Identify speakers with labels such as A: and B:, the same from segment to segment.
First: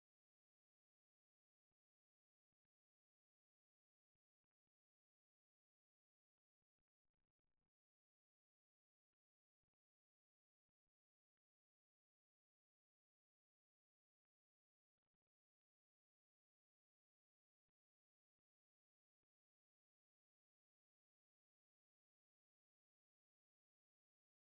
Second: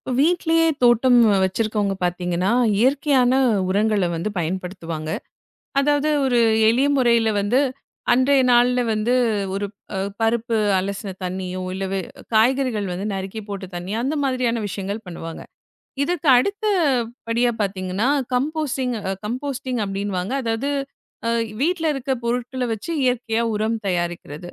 A: இப்போ வீட்லயே தோட்டம் வச்சிருக்கவங்க பார்த்தீங்கன்னா, இயற்கையான உரங்கள வந்து பயன்படுத்துவாங்க. அதாவது ஒரு எளிய முறையில வந்து அன்றைய நாள்ல வந்து ஒரு பருப்பு அலசின தண்ணியோ, இல்ல காய்கறிகள் வந்து நறுக்கி போட்ட தண்ணியோ, அந்த மாதிரியான விஷயங்கள் பண்ணுவாங்க. இதுக்கு அடுத்த படியா பார்த்தீங்கன்னா, கம்போஸ்டிங் அப்டின்னுவாங்க. அதாவது அ வீட்ல இருக்க பொருட்கள வச்சு இயற்கையா உரம் தயாரிக்கிறது.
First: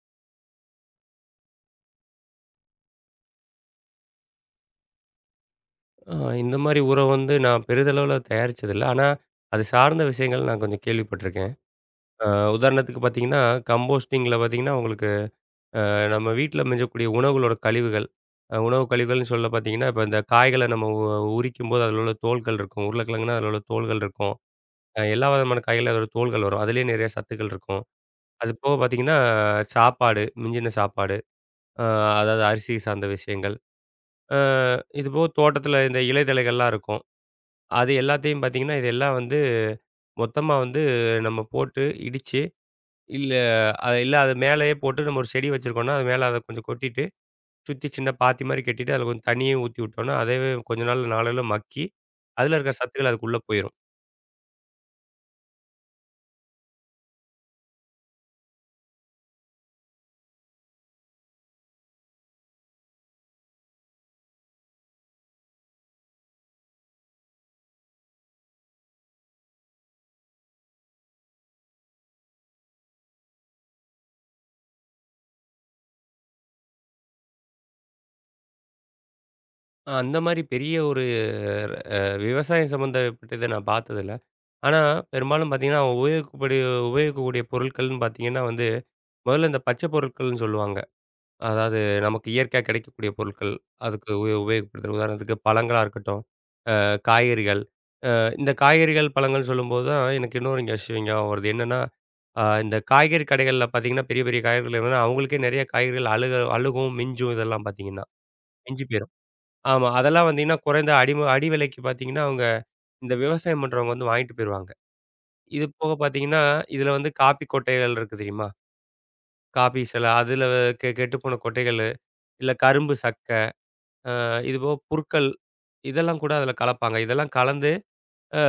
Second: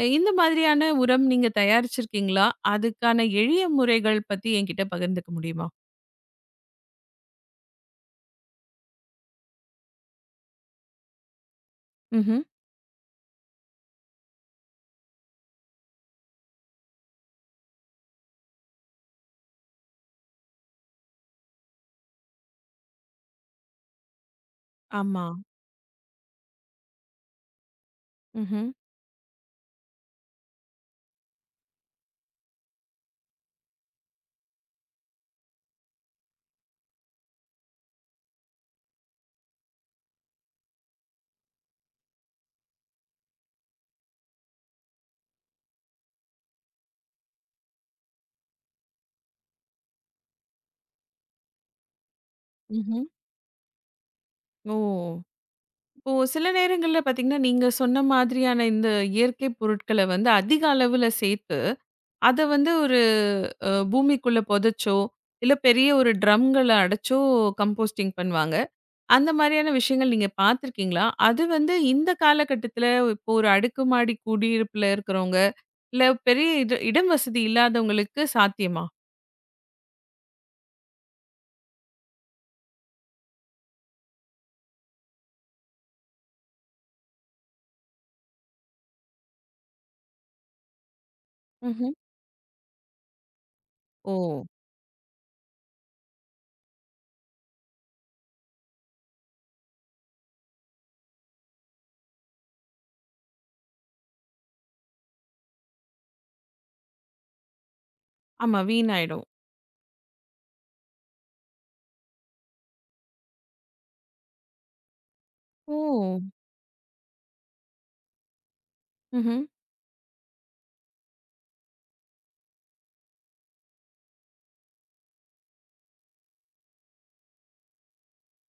A: இந்த மாதிரியான உரம் நீங்க தயாரிச்சிருக்கீங்களா? அதுக்கான எளிய முறைகள் பத்தி என்கிட்ட பகிர்ந்துக்க முடியுமா?
B: ஆ, இந்த மாரி உரம் வந்து நான் பெரிதளவுல தயாரிச்சதில்ல. ஆனா, அது சார்ந்த விஷயங்கள் நான் கொஞ்சம் கேள்விப்பட்டிருக்கேன். அ
A: ம்ஹ்ம்.
B: உதாரணத்துக்கு பார்த்தீங்கன்னா, கம்போஸ்டிங்கில பார்த்தீங்கன்னா, உங்களுக்கு நம்ம வீட்ல மிஞ்சக்கூடிய உணவுகளோட கழிவுகள், உணவு கழிவுகள்னு சொல்ல பார்த்தீங்கன்னா, இப்ப இந்த காய்கள நம்ம உரிக்கும்போது அதில உள்ள தோல்கள் இருக்கும். உருளைக்கிழங்குனா அதில உள்ள தோல்கள் இருக்கும்.
A: ஆமா.
B: எல்லா விதமான காய்கள்லயும் அதோட தோல்கள் வரும். அதிலேயே நிறைய சத்துக்கள் இருக்கும். அது
A: ம்ஹ்ம்.
B: போக பார்த்தீங்கன்னா, சாப்பாடு, மிஞ்சின சாப்பாடு, அ அதாவது அரிசி சார்ந்த விஷயங்கள். அ இது போக தோட்டத்தில இந்த இலை தழைகள்லாம் இருக்கும். அது எல்லாத்தையும் பார்த்தீங்கன்னா, இது எல்லாம் வந்து மொத்தமா வந்து நம்ம போட்டு இடிச்சு, இல்ல இல்ல அது மேலயே போட்டு நம்ம ஒரு செடி வச்சிருக்கோம்னா, அது மேல அத கொஞ்சம் கொட்டிட்டு, சுத்தி சின்ன பாத்தி மாரி கட்டிட்டு, அதுல கொஞ்சம் தண்ணியும் ஊத்தி விட்டோம்னா, அதவே கொஞ்ச நாள்ல நாளையில மக்கி, அதுல இருக்கிற
A: ம்ஹ்ம்.
B: சத்துக்கள் அதுக்குள்ள போயிரும்.
A: ஓ! இப்போ சில நேரங்கள்ல பார்த்தீங்கன்னா, நீங்க சொன்ன மாதிரியான இந்த இயற்கை பொருட்கள வந்து அதிக அளவுல சேர்த்து, அத வந்து ஒரு பூமிக்குள்ள புதைச்சோ, இல்ல பெரிய ஒரு ட்ரம்கள அடைச்சோ கம்போஸ்டிங் பண்ணுவாங்க. அந்த மாரியான விஷயங்கள் நீங்க பார்த்துருக்கீங்களா? அது வந்து இந்த காலகட்டத்தில இப்போ ஒரு அடுக்குமாடி குடியிருப்புல இருக்கிறவங்க, இல்ல பெரிய இடம் வசதி இல்லாதவங்களுக்கு சாத்தியமா?
B: அந்த மாரி பெரிய ஒரு அ விவசாயம் சம்மந்தப்பட்டத நான் பார்த்ததில்ல. ஆனா, பெரும்பாலும் பார்த்தீங்கன்னா, உபயோகிக்கக்கூடிய பொருட்கள்னு பார்த்தீங்கன்னா வந்து, முதல்ல இந்த பச்சை பொருட்கள்னு சொல்லுவாங்க. அதாவது
A: ம்ஹ்ம்.
B: நமக்கு இயற்கையா கிடைக்கக்கூடிய பொருட்கள். அதுக்கு
A: ஓ!
B: உபயோகப்படுத்துற உதாரணத்துக்கு பழங்களா இருக்கட்டும், காய்கறிகள். இந்த காய்கறிகள், பழங்கள்னு சொல்லும்போது தான் எனக்கு இன்னொரு இங்க விஷயம் ஞாபகம் வருது. என்னன்னா, இந்த காய்கறி கடைகள்ல பார்த்தீங்கன்னா, பெரிய பெரிய காய்கறிகள் என்னன்னா, அவங்களுக்கே நெறைய காய்கறிகள் அழுகும், மிஞ்சும் இதெல்லாம் பார்த்தீங்கன்னா.
A: ஆமா
B: மிஞ்சி போயிரும்.
A: வீணாயிடும்.
B: ஆமா. அதெல்லாம் வந்தீங்கன்னா, குறைந்த அடி விலைக்கு பார்த்தீங்கன்னா, அவங்க இந்த விவசாயம் பண்றவங்க வந்து வாங்கிட்டு போயிருவாங்க. இது போக
A: ஓ!
B: பார்த்தீங்கன்னா, இதுல வந்து காப்பி கொட்டைகள் இருக்கு தெரியுமா?
A: ம்ஹ்ம்.
B: காப்பி சில அதுல கெட்டுப்போன கொட்டைகளு, இல்ல கரும்பு இது போக புற்கள், இதெல்லாம் கூட அதில கலப்பாங்க. இதெல்லாம் கலந்து அ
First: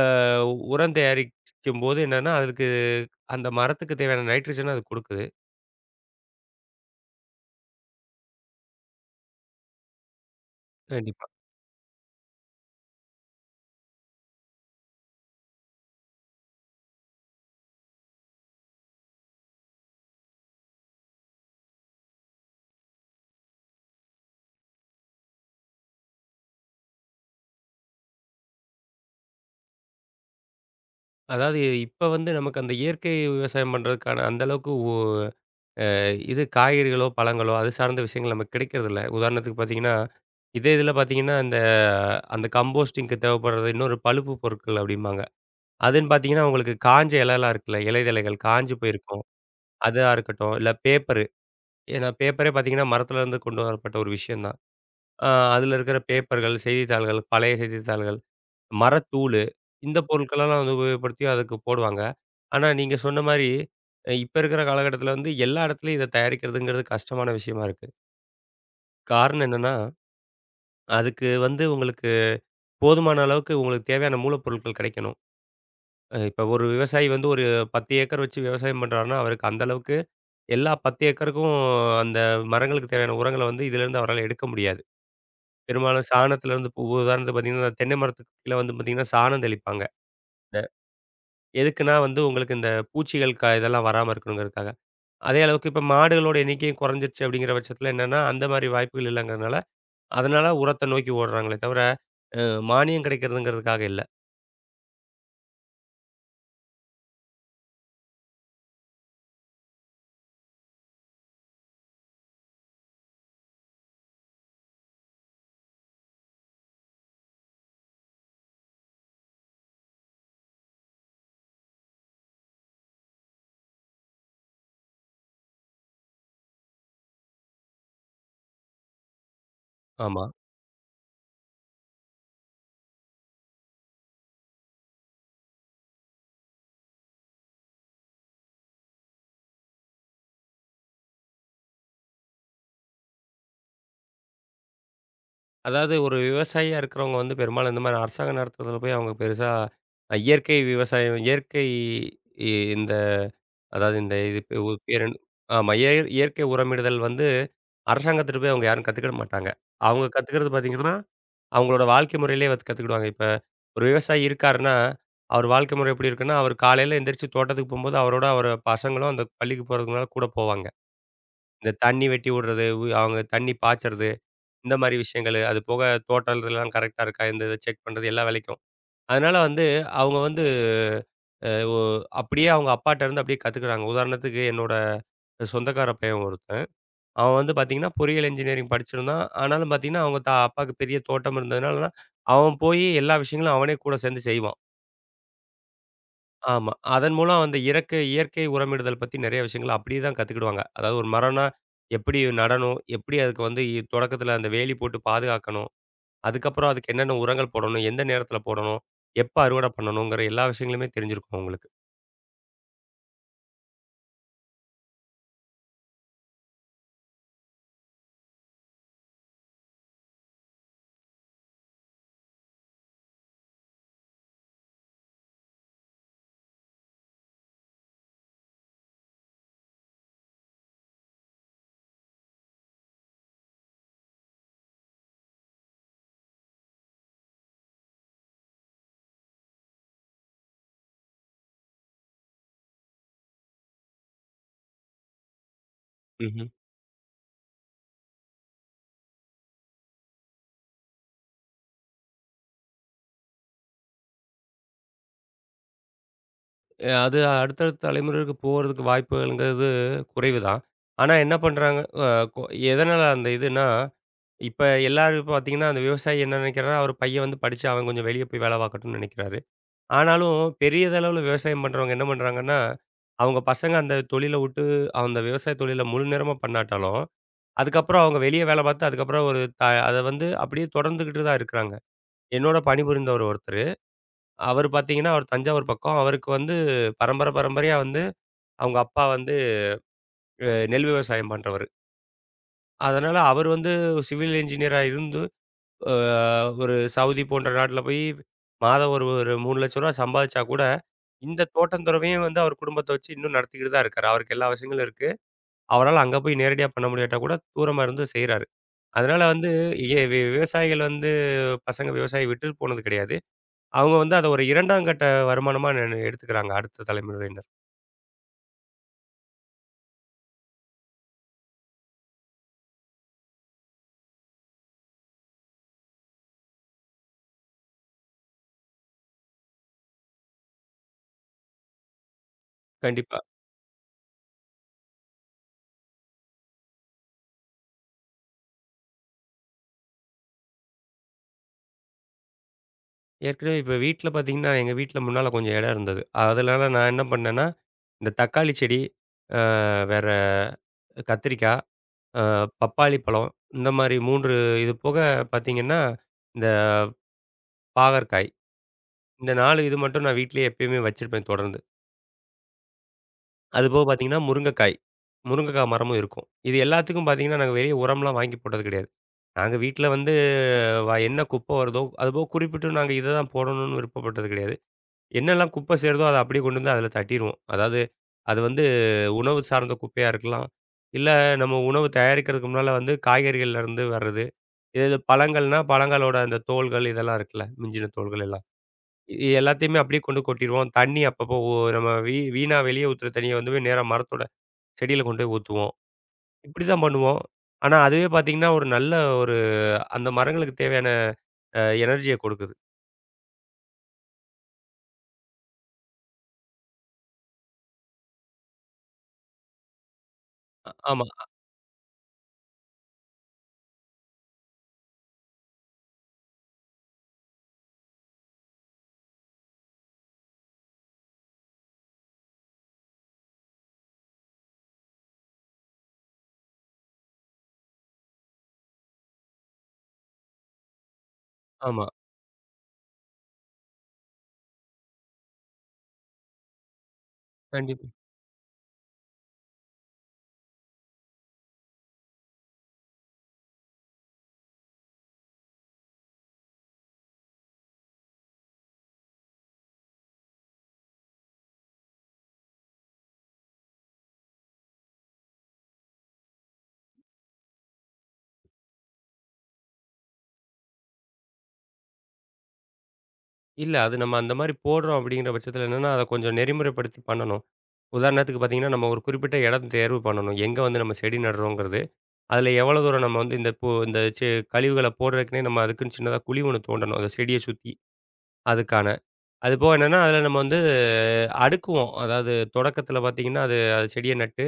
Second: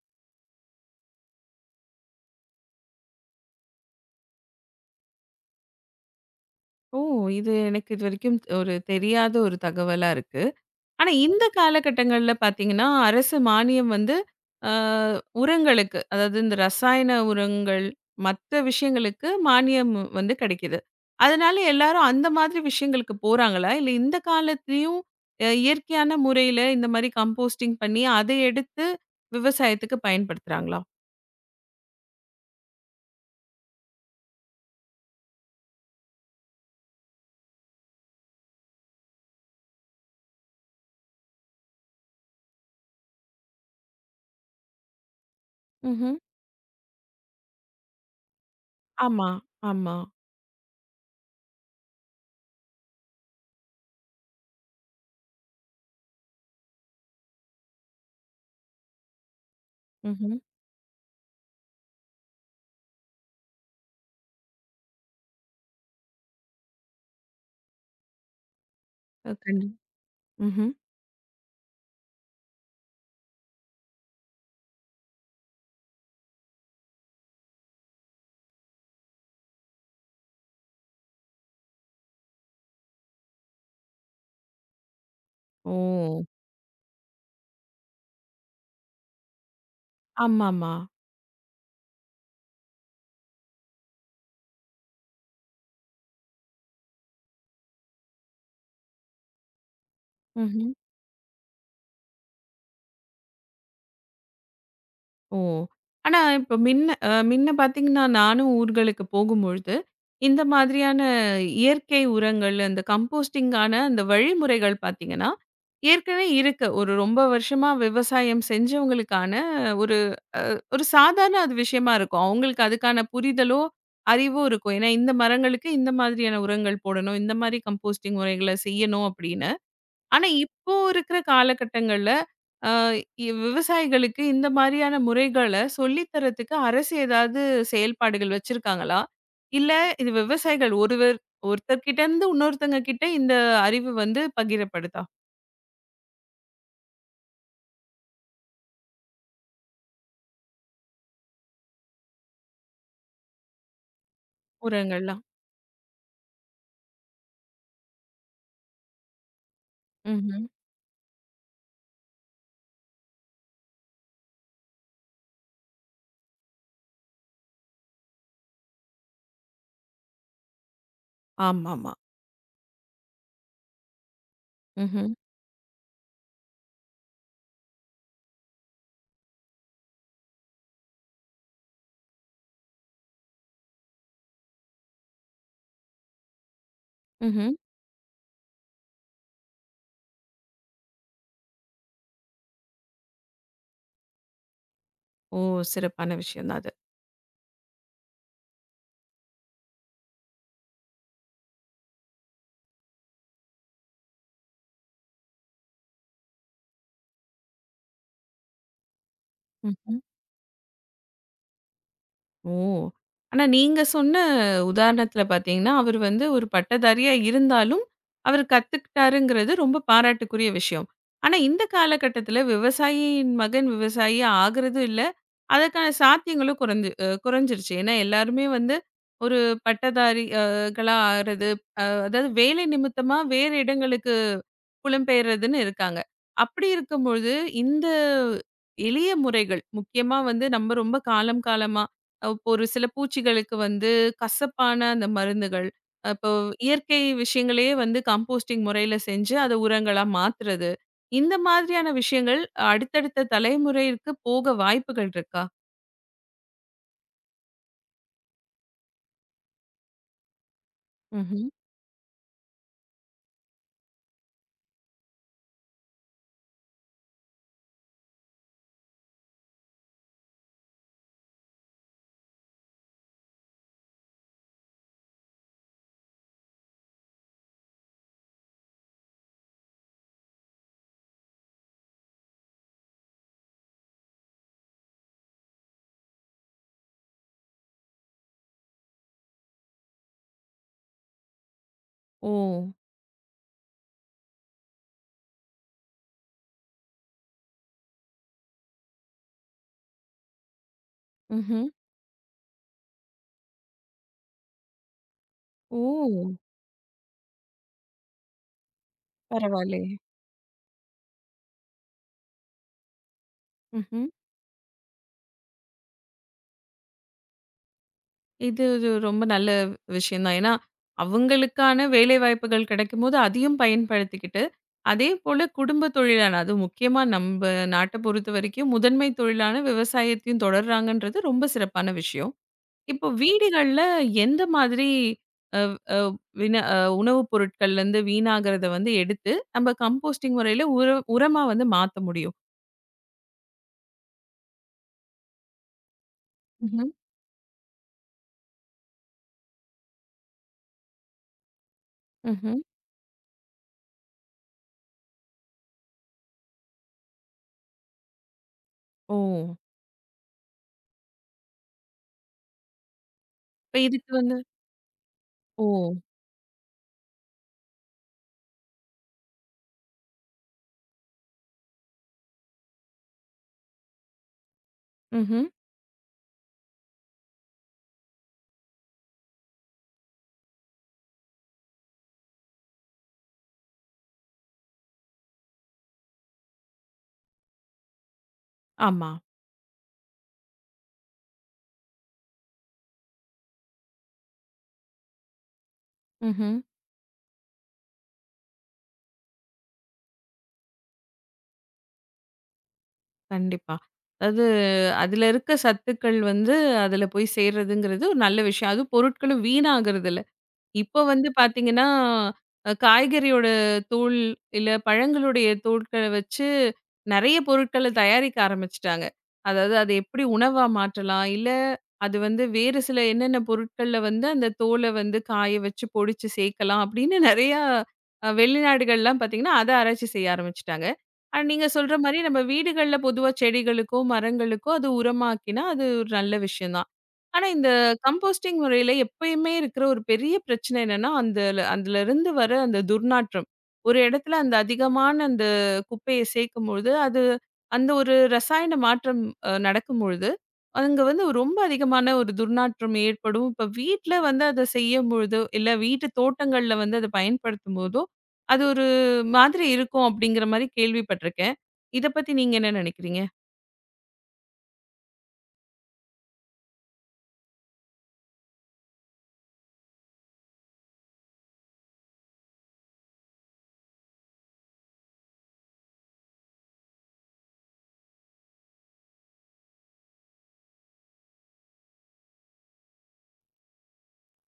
B: உரம் தயாரிக்கும்போது என்னன்னா, அதுக்கு அந்த மரத்துக்கு தேவையான நைட்ரஜன அது குடுக்குது.
A: ஓ! இது எனக்கு இதுவரைக்கும் ஒரு தெரியாத ஒரு தகவலா இருக்கு. ஆனா
B: கண்டிப்பா.
A: இந்த காலகட்டங்கள்ல பார்த்தீங்கன்னா, அரசு மானியம் வந்து அ உரங்களுக்கு, அதாவது இந்த ரசாயன உரங்கள், மத்த விஷயங்களுக்கு மானியம் வந்து கிடைக்குது. அதனால எல்லாரும் அந்த மாதிரி விஷயங்களுக்கு போறாங்களா? இல்ல இந்த காலத்திலயும் இயற்கையான முறையில இந்த மாரி கம்போஸ்டிங் பண்ணி, அத எடுத்து விவசாயத்துக்கு பயன்படுத்துறாங்களா?
B: அதாவது இப்ப வந்து நமக்கு அந்த இயற்கை விவசாயம் பண்றதுக்கான அந்த அளவுக்கு இது காய்கறிகளோ, பழங்களோ அது சார்ந்த விஷயங்கள் நமக்கு கிடைக்கிறதில்ல. உதாரணத்துக்கு பார்த்தீங்கன்னா, இதே இதில பார்த்தீங்கன்னா, அந்த கம்போஸ்டிங்க்கு தேவைப்படுறது இன்னொரு பழுப்பு பொருட்கள் அப்படிம்பாங்க. அதுன்னு
A: ம்ஹ்ம்.
B: பார்த்தீங்கன்னா, உங்களுக்கு காஞ்ச இலைலாம் இருக்குல்ல, இலைதழைகள் காஞ்சு போயிருக்கும்.
A: ஆமா, ஆமா.
B: அதா இருக்கட்டும், இல்ல பேப்பரு ஏன்னா பேப்பரே பார்த்தீங்கன்னா, மரத்துலருந்து கொண்டு வரப்பட்ட ஒரு விஷயம் தான். அ அதில இருக்கிற பேப்பர்கள், செய்தித்தாள்கள், பழைய செய்தித்தாள்கள், மரத்தூளு இந்த
A: ம்ஹ்ம்.
B: பொருட்களெல்லாம் வந்து உபயோகப்படுத்தி அதுக்கு போடுவாங்க. ஆனா, நீங்க சொன்ன மாரி இப்ப இருக்கிற காலகட்டத்தில வந்து எல்லா இடத்துலயும் இத தயாரிக்கிறதுங்கிறது கஷ்டமான விஷயமா இருக்கு.
A: அ
B: காரணம்
A: கண்டி
B: என்னன்னா,
A: ம்ஹ்ம்.
B: அதுக்கு வந்து உங்களுக்கு போதுமான அளவுக்கு உங்களுக்கு தேவையான மூலப்பொருட்கள் கிடைக்கணும். இப்ப ஒரு விவசாயி வந்து ஒரு 10 ஏக்கர் வச்சு விவசாயம் பண்றாருன்னா, அவருக்கு அந்த அளவுக்கு எல்லா 10 ஏக்கருக்கும் அந்த மரங்களுக்கு தேவையான உரங்கள வந்து இதிலேருந்து அவரால எடுக்க முடியாது. பெரும்பாலும்
A: ஓ!
B: சாணத்திலருந்து இப்போ உதாரணத்துக்கு பார்த்தீங்கன்னா, தென்னை மரத்துக்கு கீழ வந்து பார்த்தீங்கன்னா, சாணம் தெளிப்பாங்க. அ
A: ஆமாமா.
B: எதுக்குன்னா வந்து உங்களுக்கு இந்த பூச்சிகள் இதெல்லாம் வராம இருக்கணுங்கிறதுக்காக. அதே அளவுக்கு இப்ப மாடுகளோட எண்ணிக்கையும் குறைஞ்சிருச்சு அப்படிங்கிற பட்சத்தில என்னன்னா, அந்த மாரி வாய்ப்புகள் இல்லங்கிறதுனால, அதனால
A: ம்ஹ்ம்.
B: உரத்த நோக்கி ஓடுறாங்களே தவிர, அ மானியம் கிடைக்கிறதுங்கிறதுக்காக இல்ல.
A: ஓ! ஆனா இப்ப மின்ன பார்த்தீங்கன்னா, நானும் ஊர்களுக்கு போகும்பொழுது, இந்த மாதிரியான இயற்கை உரங்கள், அந்த கம்போஸ்டிங்கான அந்த வழிமுறைகள் பார்த்தீங்கன்னா, ஏற்கனவே இருக்கு. ஒரு ரொம்ப வருஷமா விவசாயம் செஞ்சவங்களுக்கான ஒரு ஒரு சாதாரண அது விஷயமா இருக்கும். அவங்களுக்கு அதுக்கான புரிதலோ, அறிவோ இருக்கும். ஏன்னா இந்த மரங்களுக்கு இந்த மாதிரியான உரங்கள் போடணும், இந்த மாரி கம்போஸ்டிங் முறைகள செய்யணும் அப்படின்னு.
B: ஆமா.
A: ஆனா, இப்போ இருக்கிற காலகட்டங்கள்ல, அ இ விவசாயிகளுக்கு இந்த மாரியான முறைகள சொல்லி தர்றதுக்கு அரசு ஏதாவது செயல்பாடுகள் வச்சிருக்காங்களா? இல்ல இது விவசாயிகள் ஒருவர் ஒருத்தர் கிட்ட இருந்து இன்னொருத்தங்க கிட்ட இந்த அறிவு வந்து பகிரப்படுதா?
B: அதாவது ஒரு விவசாயியா இருக்கிறவங்க வந்து பெரும்பாலும் இந்த மாரி அரசாங்க நடத்துறதுல போய் அவங்க பெருசா இயற்கை விவசாயம், இயற்கை இ அதாவது இது ஒரு பேர் என்ன.
A: உரங்கள்லாம்?
B: ஆமா. இயற்கை உரமிடுதல் வந்து அரசாங்கத்துட்ட போய் அவங்க யாரும் கத்துக்கிட மாட்டாங்க. அவங்க
A: ம்ஹ்ம்.
B: கத்துக்கிறது பார்த்தீங்கன்னா, அவங்களோட வாழ்க்கை முறையிலேயே வந்து கத்துக்கிடுவாங்க. இப்ப ஒரு விவசாயி இருக்காருன்னா, அவர் வாழ்க்கை முறை எப்படி இருக்குன்னா, அவர் காலையில எந்திரிச்சு தோட்டத்துக்கு போம்போது, அவரோட அவர் பசங்களும் அந்த பள்ளிக்கு போறதுக்கு முன்னால கூட போவாங்க. இந்த
A: ஆமாமா.
B: தண்ணி வெட்டி விடுறது, அவங்க தண்ணி பாய்ச்சறது, இந்த மாரி
A: ம்ஹ்ம்.
B: விஷயங்கள். அது போக தோட்டத்துலலாம் கரெக்ட்டா இருக்கா? இத செக் பண்றது எல்லா வேலைக்கும். அதனால வந்து அவங்க வந்து அ ஒ அப்படியே அவங்க அப்பாட்ட இருந்து அப்படியே கத்துக்குறாங்க. உதாரணத்துக்கு என்னோட சொந்தக்கார பையன் ஒருத்தன். அவன் வந்து
A: ம்ஹ்ம்.
B: பார்த்தீங்கன்னா, பொறியியல் இன்ஜினியரிங் படிச்சிருந்தான். ஆனாலும் பார்த்தீங்கன்னா, அவங்க அப்பாவுக்கு பெரிய தோட்டம் இருந்ததுனால, அவன் போய் எல்லா விஷயங்களும் அவனே கூட சேர்ந்து செய்வான்.
A: ஓ! சிறப்பான விஷயம் தான்
B: ஆமா.
A: அது.
B: அதன் மூலம் அந்த இறக்கை இயற்கை உரமிடுதல் பத்தி நிறைய விஷயங்கள அப்படியே தான் கத்துக்கிடுவாங்க. அதாவது ஒரு மரம்னா எப்படி நடணும்? எப்படி அதுக்கு வந்து தொடக்கத்தில அந்த வேலி போட்டு பாதுகாக்கணும்? அதுக்கப்புறம் அதுக்கு என்னென்ன உரங்கள் போடணும்? எந்த நேரத்தில போடணும்? எப்ப அறுவடை
A: ம்.
B: பண்ணணுங்கிற எல்லா விஷயங்களுமே தெரிஞ்சிருக்கும் அவங்களுக்கு.
A: ஓ! ஆனா நீங்க சொன்ன உதாரணத்துல பார்த்தீங்கன்னா, அவரு வந்து ஒரு பட்டதாரியா இருந்தாலும், அவரு கத்துக்கிட்டாருங்கிறது ரொம்ப பாராட்டுக்குரிய விஷயம். ஆனா இந்த காலகட்டத்துல விவசாயியின் மகன் விவசாயி ஆகுறதும் இல்ல. அதற்கான சாத்தியங்களும் குறைஞ்சு அ குறைஞ்சிருச்சு. ஏன்னா எல்லாருமே வந்து ஒரு பட்டதாரி அ களா ஆறது அதாவது வேலை நிமித்தமா வேறு இடங்களுக்கு புலம்பெயர்றதுன்னு இருக்காங்க. அப்படி இருக்கும்பொழுது, இந்த எளிய முறைகள் முக்கியமா வந்து நம்ம ரொம்ப காலம் காலமா இப்போ ஒரு சில பூச்சிகளுக்கு வந்து கசப்பான அந்த மருந்துகள், இப்போ
B: ம்ஹ்ம்.
A: இயற்கை விஷயங்களையே வந்து கம்போஸ்டிங் முறையில செஞ்சு அத உரங்களா மாத்துறது. இந்த மாதிரியான விஷயங்கள் அடுத்தடுத்த தலைமுறைக்கு போக வாய்ப்புகள் இருக்கா?
B: அது அடுத்தடுத்த தலைமுறைக்கு போறதுக்கு வாய்ப்புகள்ங்கிறது குறைவு தான். ஆனா என்ன
A: ம்ஹ்ம்.
B: பண்றாங்க அ கொ எதனால அந்த இதுன்னா, இப்ப எல்லாரும் பார்த்தீங்கன்னா, அந்த விவசாயி என்ன நினைக்கிறார்னா, அவர் பையன் வந்து படிச்சு அவன் கொஞ்சம் வெளிய போய் வேல பார்க்கட்டும்னு நினைக்கிறாரு. ஆனாலும் பெரியதளவுல விவசாயம் பண்றவங்க என்ன பண்றாங்கன்னா, அவங்க பசங்க அந்த தொழில வுட்டு அந்த விவசாய தொழில முழு நேரமா பண்ணாட்டாலும், அதுக்கப்புறம் அவங்க வெளிய வேல பார்த்து அதுக்கப்புறம் ஒரு அத வந்து அப்படியே தொடர்ந்துகிட்டு தான் இருக்கிறாங்க. என்னோட பணிபுரிந்தவர் ஒருத்தரு. அவர் பார்த்தீங்கன்னா, அவர் தஞ்சாவூர் பக்கம். அவருக்கு வந்து பரம்பரையா வந்து அவங்க அப்பா வந்து நெல் விவசாயம் பண்றவரு.
A: ஓ!
B: அதனால அவரு வந்து சிவில் என்ஜினியரா இருந்து, அ ஒரு சவுதி போன்ற நாட்ல போய் மாதம் ஒரு ஒரு ரூ. 3,00,000 சம்பாதிச்சா கூட, இந்த
A: ம்ஹ்ம்.
B: தோட்டம் துறவையும் வந்து அவர் குடும்பத்த வச்சு இன்னும் நடத்திக்கிட்டு தான் இருக்காரு. அவருக்கு எல்லா வசதிகளும் இருக்கு.
A: ஓ!
B: அவரால அங்க போய் நேரடியா பண்ண முடியாட்டா கூட தூரமா இருந்து செய்றாரு. அதனால வந்து
A: பரவாயில்லையே!
B: எ வி விவசாயிகள் வந்து பசங்க விவசாயம் விட்டுட்டு போனது கிடையாது. அவங்க
A: ம்ஹ்ம்.
B: வந்து அத ஒரு 2ஆம் கட்ட வருமானமா எடுத்துக்கிறாங்க அடுத்த தலைமுறையினர்.
A: இது இது ரொம்ப நல்ல விஷயம் தான். ஏன்னா, அவங்களுக்கான வேலைவாய்ப்புகள் கிடைக்கும்போது அதையும் பயன்படுத்திக்கிட்டு, அதே போல குடும்ப தொழிலான அதுவும் முக்கியமா நம்ப நாட்ட பொறுத்தவரைக்கும் முதன்மை தொழிலான விவசாயத்தையும் தொடர்றாங்கன்றது ரொம்ப சிறப்பான விஷயம். இப்போ
B: கண்டிப்பா.
A: வீடுகள்ல எந்த மாதிரி அ வின அ உணவுப் பொருட்கள்லேருந்து வீணாகிறத வந்து எடுத்து நம்ம கம்போஸ்டிங் முறையில உரமா வந்து மாத்த முடியும்?
B: ஏற்கனவே இப்ப வீட்ல பார்த்தீங்கன்னா, எங்க வீட்ல முன்னால கொஞ்சம் இடம் இருந்தது. அதனால
A: ம்ஹ்ம்.
B: நான் என்ன பண்ணேன்னா, இந்த தக்காளி செடி, அ வேற கத்திரிக்காய், அ
A: ம்ஹ்ம்.
B: பப்பாளி பழம் இந்த மாரி 3 இது போக பார்த்தீங்கன்னா, இந்த பாகற்காய்
A: ஓ!
B: இந்த 4 இது மட்டும் நான் வீட்லயே எப்பயுமே வச்சிருப்பேன் தொடர்ந்து. அது
A: இப்ப
B: போக
A: இதுக்கு
B: பார்த்தீங்கன்னா,
A: வந்து
B: முருங்கைக்காய்.
A: ஓ!
B: முருங்கைக்காய் மரமும் இருக்கும். இது எல்லாத்துக்கும் பார்த்தீங்கன்னா, நாங்க வெளிய உரம்லாம் வாங்கி போட்டது கிடையாது. நாங்க வீட்ல வந்து என்ன குப்பை வருதோ, அதுபோக குறிப்பிட்டு நாங்க இத தான் போடணும்னு விருப்பப்பட்டது கிடையாது.
A: ம்ஹ்ம்.
B: என்னெல்லாம் குப்பை சேருதோ அத அப்படியே கொண்டு வந்து அதில தட்டிருவோம். அதாவது அது வந்து உணவு சார்ந்த குப்பையா இருக்கலாம். இல்ல நம்ம உணவு தயாரிக்கிறதுக்கு முன்னால வந்து காய்கறிகள்லேருந்து வர்றது. இது இது பழங்கள்னா பழங்களோட அந்த தோல்கள் இதெல்லாம் இருக்குல்ல, மிஞ்சின தோல்கள் எல்லாம்.
A: ஆமா.
B: இது எல்லாத்தையுமே அப்படியே கொண்டு கொட்டிருவோம். தண்ணி அப்பப்போ நம்ம வீணா வெளிய ஊத்துற தண்ணிய வந்து போய் நேரா மரத்தோட செடியில கொண்டு போய் ஊத்துவோம்.
A: ம்ஹ்ம்.
B: இப்படி தான் பண்ணுவோம். ஆனா அதுவே பார்த்தீங்கன்னா, ஒரு நல்ல ஒரு அந்த மரங்களுக்கு தேவையான எனர்ஜிய கொடுக்குது.
A: கண்டிப்பா. அதாவது அதுல இருக்க சத்துக்கள் வந்து அதுல போய் சேர்றதுங்கிறது ஒரு நல்ல விஷயம். அதுவும் பொருட்களும் வீணாகறதில்ல. இப்போ
B: ஆமா,
A: வந்து பார்த்தீங்கன்னா, காய்கறியோட தோல், இல்ல பழங்களுடைய தோல்கள வச்சு நெறைய பொருட்கள தயாரிக்க ஆரம்பிச்சுட்டாங்க. அதாவது அத எப்படி உணவா மாற்றலாம்? இல்ல அது வந்து வேறு சில என்னென்ன பொருட்கள்ல வந்து அந்த தோல வந்து காய வச்சு பொடிச்சு சேர்க்கலாம் அப்படின்னு நெறையா வெளிநாடுகள்லாம் பார்த்தீங்கன்னா, அத ஆராய்ச்சி செய்ய ஆரம்பிச்சுட்டாங்க. ஆனா நீங்க
B: ஆமா.
A: சொல்ற மாரி நம்ம வீடுகள்ல பொதுவா செடிகளுக்கோ, மரங்களுக்கோ அது உரமாக்கினா அது ஒரு நல்ல விஷயம் தான். ஆனா, இந்த
B: கண்டிப்பா.
A: கம்போஸ்டிங் முறையில எப்பயுமே இருக்கிற ஒரு பெரிய பிரச்சனை என்னன்னா, அதுலருந்து வர அந்த துர்நாற்றம். ஒரு இடத்துல அந்த அதிகமான அந்த குப்பைய சேர்க்கும்பொழுது, அது அந்த ஒரு ரசாயன மாற்றம் நடக்கும்பொழுது, அங்க வந்து ரொம்ப அதிகமான ஒரு துர்நாற்றம் ஏற்படும். இப்ப வீட்ல வந்து அத செய்யும்பொழுதோ, இல்ல வீட்டு தோட்டங்கள்ல வந்து அத பயன்படுத்தும்போதோ, அது ஒரு மாதிரி இருக்கும் அப்படிங்கிற மாரி கேள்விப்பட்டிருக்கேன். இத பத்தி நீங்க என்ன நினைக்கிறீங்க?
B: இல்ல. அது நம்ம அந்த மாரி போடுறோம் அப்படிங்கிற பட்சத்தில என்னன்னா, அத கொஞ்சம் நெறிமுறைப்படுத்தி பண்ணணும். உதாரணத்துக்கு பார்த்தீங்கன்னா, நம்ம ஒரு குறிப்பிட்ட இடம் தேர்வு பண்ணணும். எங்க வந்து நம்ம செடி நடுறோங்கிறது. அதில எவ்வளோ தூரம் நம்ம வந்து இந்த பூ இந்த செ கழிவுகள போடுறதுக்குன்னே நம்ம அதுக்குன்னு சின்னதா குழி ஒண்ணு தோண்டணும். அந்த செடிய சுத்தி அதுக்கான. அதுபோக என்னன்னா, அதில நம்ம வந்து அடுக்குவோம். அதாவது தொடக்கத்தில பார்த்தீங்கன்னா, அது அது செடிய நட்டு,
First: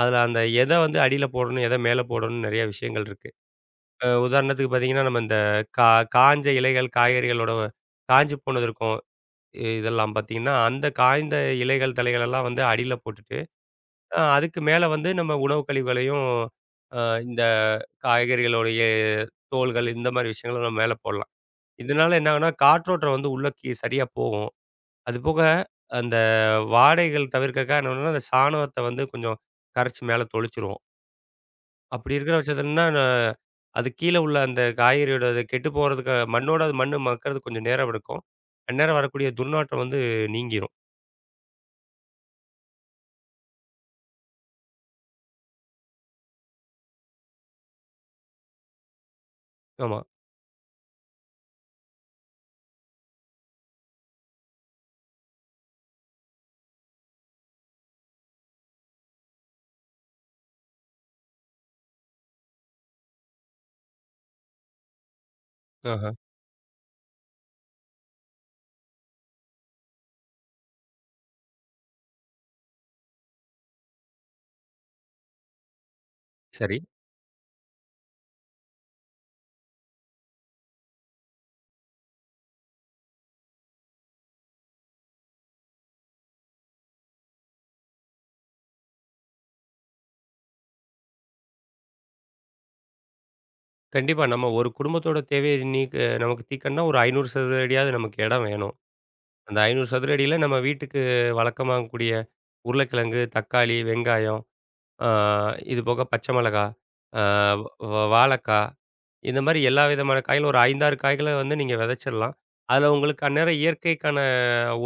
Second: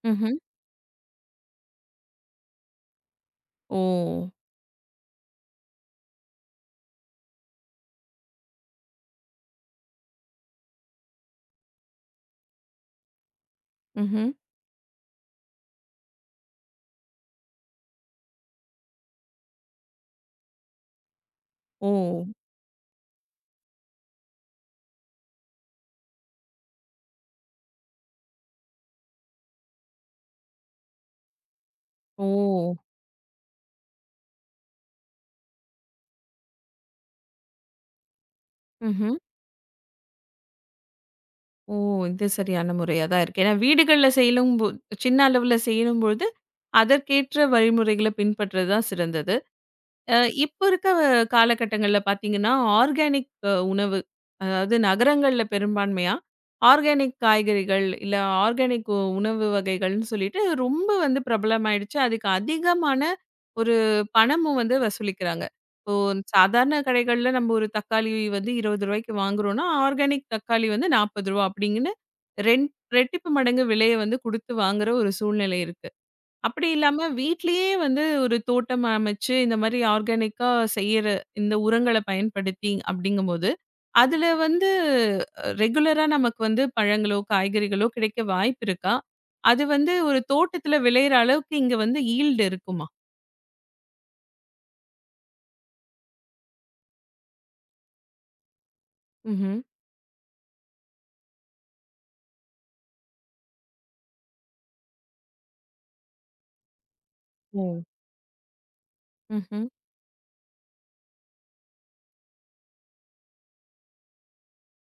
B: அதில
A: ம்ஹ்ம்.
B: அந்த எத வந்து அடியில போடணும், எத மேல போடணும்னு நெறைய விஷயங்கள் இருக்கு.
A: ஓ!
B: உதாரணத்துக்கு பார்த்தீங்கன்னா, நம்ம இந்த கா காஞ்ச இலைகள், காய்கறிகளோட காஞ்சு போனது இருக்கும். இதெல்லாம் பார்த்தீங்கன்னா, அந்த காய்ந்த இலைகள், தழைகள் எல்லாம் வந்து அடியில போட்டுட்டு,
A: ம்ஹ்ம்.
B: அதுக்கு மேல வந்து நம்ம உணவு கழிவுகளையும், அ இந்த காய்கறிகளுடைய தோல்கள் இந்த மாரி விஷயங்கள நம்ம மேல போடலாம்.
A: ஓ!
B: இதனால என்ன ஆகும்னா, காற்றோட்டம் வந்து உள்ள சரியா போகும். அதுபோக அந்த வாடைகள் தவிர்க்கறக்காக என்ன பண்ணுவோம்னா, அந்த சாணத்த வந்து கொஞ்சம் கரைச்சு மேல தெளிச்சிருவோம். அப்படி
A: ஓ!
B: இருக்கிற பட்சத்துலன்னா, அது கீழ உள்ள அந்த காய்கறியோட அது கெட்டு போறதுக்கு மண்ணோட அது மண்ணு மக்குறதுக்கு கொஞ்சம் நேரம் எடுக்கும். அந்நேரம்
A: ம்ஹ்ம்.
B: வரக்கூடிய துர்நாற்றம் வந்து நீங்கிரும்.
A: ஓ! இது சரியான முறையா தான் இருக்கு. ஏன்னா வீடுகள்ல செய்யலும்போ சின்ன அளவுல செய்யும்பொழுது, அதற்கேற்ற வழிமுறைகள பின்பற்றது தான் சிறந்தது.
B: ஆமா.
A: அ இப்ப இருக்க காலகட்டங்கள்ல பார்த்தீங்கன்னா, ஆர்கானிக் உணவு. அதாவது நகரங்கள்ல பெரும்பான்மையா, ஆர்கானிக் காய்கறிகள், இல்ல ஆர்கானிக் உணவு வகைகள்னு சொல்லிட்டு ரொம்ப வந்து பிரபலமாயிடுச்சு. அதுக்கு அதிகமான ஒரு பணமும் வந்து வசூலிக்கிறாங்க. இப்போ
B: ஆஹ.
A: சாதாரண கடைகள்ல நம்ம ஒரு தக்காளி வந்து ரூ. 20க்கு வாங்குறோம்னா, ஆர்கானிக் தக்காளி வந்து ரூ. 40 அப்படிங்கன்னு 2 ரெட்டிப்பு மடங்கு விலைய வந்து குடுத்து வாங்குற ஒரு சூழ்நிலை இருக்கு. அப்படி
B: சரி.
A: இல்லாம வீட்லயே வந்து ஒரு தோட்டம் அமைச்சு, இந்த மாரி ஆர்கானிக்கா செய்யற இந்த உரங்கள பயன்படுத்தி அப்படிங்கும்போது, அதுல வந்து ரெகுலரா நமக்கு வந்து பழங்களோ, காய்கறிகளோ கிடைக்க வாய்ப்பு இருக்கா? அது வந்து ஒரு தோட்டத்துல விளையிற அளவுக்கு இங்க வந்து ஈல்டு இருக்குமா?
B: கண்டிப்பா. நம்ம ஒரு குடும்பத்தோட தேவைய நீக்க நமக்கு தீர்க்கணும்னா ஒரு 500 சதுர அடியாவது நமக்கு இடம் வேணும்.
A: ம்ஹ்ம்.
B: அந்த 500 சதுர அடியில நம்ம வீட்டுக்கு வழக்கமாகக்கூடிய உருளைக்கிழங்கு, தக்காளி, வெங்காயம், ஆ இது போக பச்சை மிளகா, ஆ
A: ஓ!
B: வாழைக்கா இந்த மாரி
A: ம்ஹ்ம்.
B: எல்லா விதமான காய்களும் ஒரு 5, 6 காய்கள வந்து நீங்க விதைச்சிடலாம். அதில உங்களுக்கு அந்நேரம் இயற்கைக்கான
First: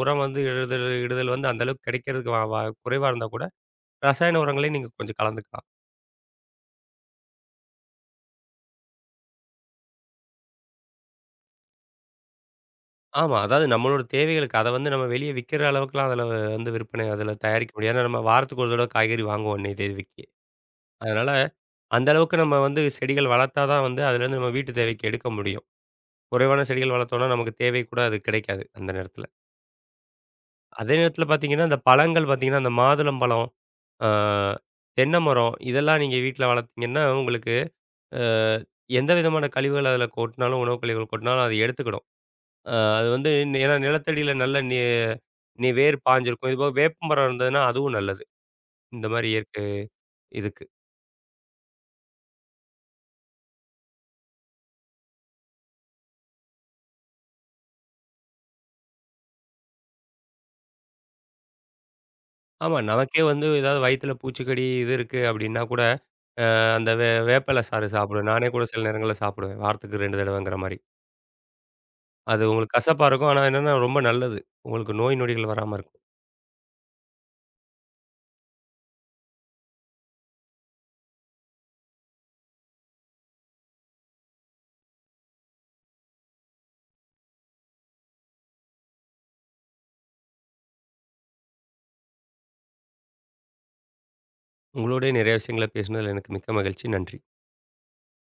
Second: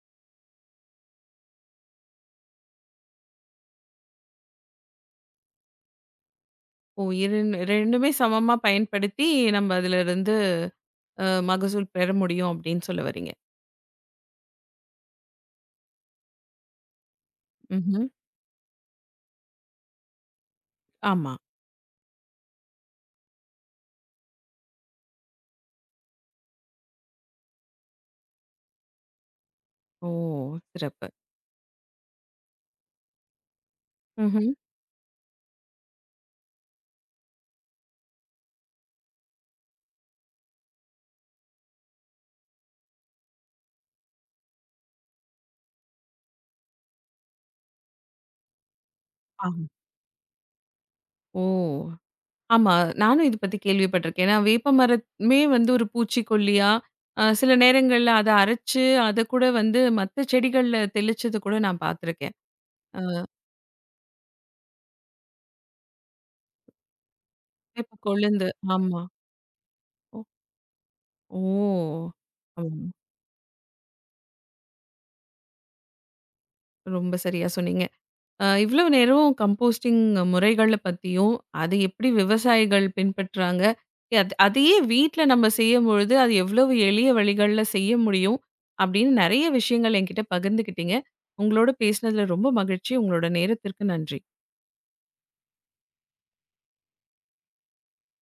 B: உரம் வந்து இடுதல் இடுதல் வந்து அந்த அளவுக்கு கிடைக்கிறதுக்கு வ வ குறைவா இருந்தா கூட, ரசாயன உரங்களையும் நீங்க கொஞ்சம் கலந்துக்கலாம்.
A: ஓ! 2மே சமமா பயன்படுத்தி நம்ம அதுலருந்து மகசூல் பெற முடியும் அப்படின்னு சொல்ல வர்றீங்க.
B: ஆமா. அதாவது நம்மளோட தேவைகளுக்கு அத வந்து நம்ம வெளிய விக்கிற அளவுக்குலாம் அதுல வந்து விற்பனை அதுல தயாரிக்க முடியாது. ஏன்னா,
A: ம்ஹ்ம்.
B: நம்ம வாரத்துக்கு ஒரு தடவ காய்கறி வாங்குவோம் அன்னைய தேதிக்கு. அதனால
A: ஆமா.
B: அந்த அளவுக்கு நம்ம வந்து செடிகள் வளர்த்தா தான் வந்து அதுலேருந்து நம்ம வீட்டு தேவைக்கு எடுக்க முடியும். குறைவான செடிகள் வளர்த்தோம்னா நமக்கு தேவை கூட அது கிடைக்காது அந்த நேரத்துல.
A: ஓ!
B: அதே
A: சிறப்பு.
B: நேரத்துல பார்த்தீங்கன்னா, இந்த பழங்கள் பார்த்தீங்கன்னா, இந்த மாதுளம்பழம், ஆ
A: ம்ஹ்ம்.
B: தென்னை மரம் இதெல்லாம் நீங்க வீட்ல வளர்த்தீங்கன்னா, உங்களுக்கு அ எந்த விதமான கழிவுகள் அதுல கொட்டினாலும், உணவு கழிவுகள் கொட்டினாலும் அது எடுத்துக்கிடும். அது வந்து ஏன்னா நிலத்தடியில நல்ல நீ நீ வேர் பாய்ஞ்சிருக்கும். இதுபோக வேப்பமரம் இருந்ததுன்னா அதுவும் நல்லது. இந்த மாரி
A: ஆம்.
B: இயற்கை இதுக்கு.
A: ஓ! ஆமா. நானும் இத பத்தி கேள்விப்பட்டிருக்கேன். ஏன்னா வேப்ப மரமே வந்து ஒரு பூச்சிக்கொல்லியா, சில நேரங்கள்ல அத அரைச்சு, அத கூட வந்து மத்த செடிகள்ல தெளிச்சது கூட நான் பார்த்துருக்கேன்.
B: ஆமா
A: அ
B: நமக்கே வந்து ஏதாவது வயித்துல பூச்சிக்கடி இது இருக்கு அப்டின்னா கூட, அந்த வேப்பில சாறு
A: வேப்ப
B: சாப்பிடுவேன்.
A: கொழுந்து
B: நானே கூட சில
A: ஆமா.
B: நேரங்கள்ல சாப்பிடுவேன். வாரத்துக்கு 2
A: ஓ!
B: தடவைங்கிற மாரி.
A: ஓ.
B: அது உங்களுக்கு
A: ஆமா.
B: கசப்பா இருக்கும். ஆனா என்னன்னா ரொம்ப நல்லது. உங்களுக்கு நோய் நொடிகள் வராம இருக்கும்.
A: ரொம்ப சரியா சொன்னீங்க. இவ்வளவு நேரம் கம்போஸ்டிங் முறைகள பத்தியும், அது எப்படி விவசாயிகள் பின்பற்றாங்க. அதையே வீட்ல நம்ம செய்யும்பொழுது, அது எவ்வளவு எளிய வழிகள்ல செய்ய முடியும். அப்படின்னு நெறைய விஷயங்கள் என்கிட்ட பகிர்ந்துக்கிட்டீங்க. உங்களோட பேசினதுல ரொம்ப மகிழ்ச்சி. உங்களோட நேரத்திற்கு நன்றி.
B: உங்களோடயே நிறைய விஷயங்கள பேசினதுல எனக்கு மிக்க மகிழ்ச்சி. நன்றி.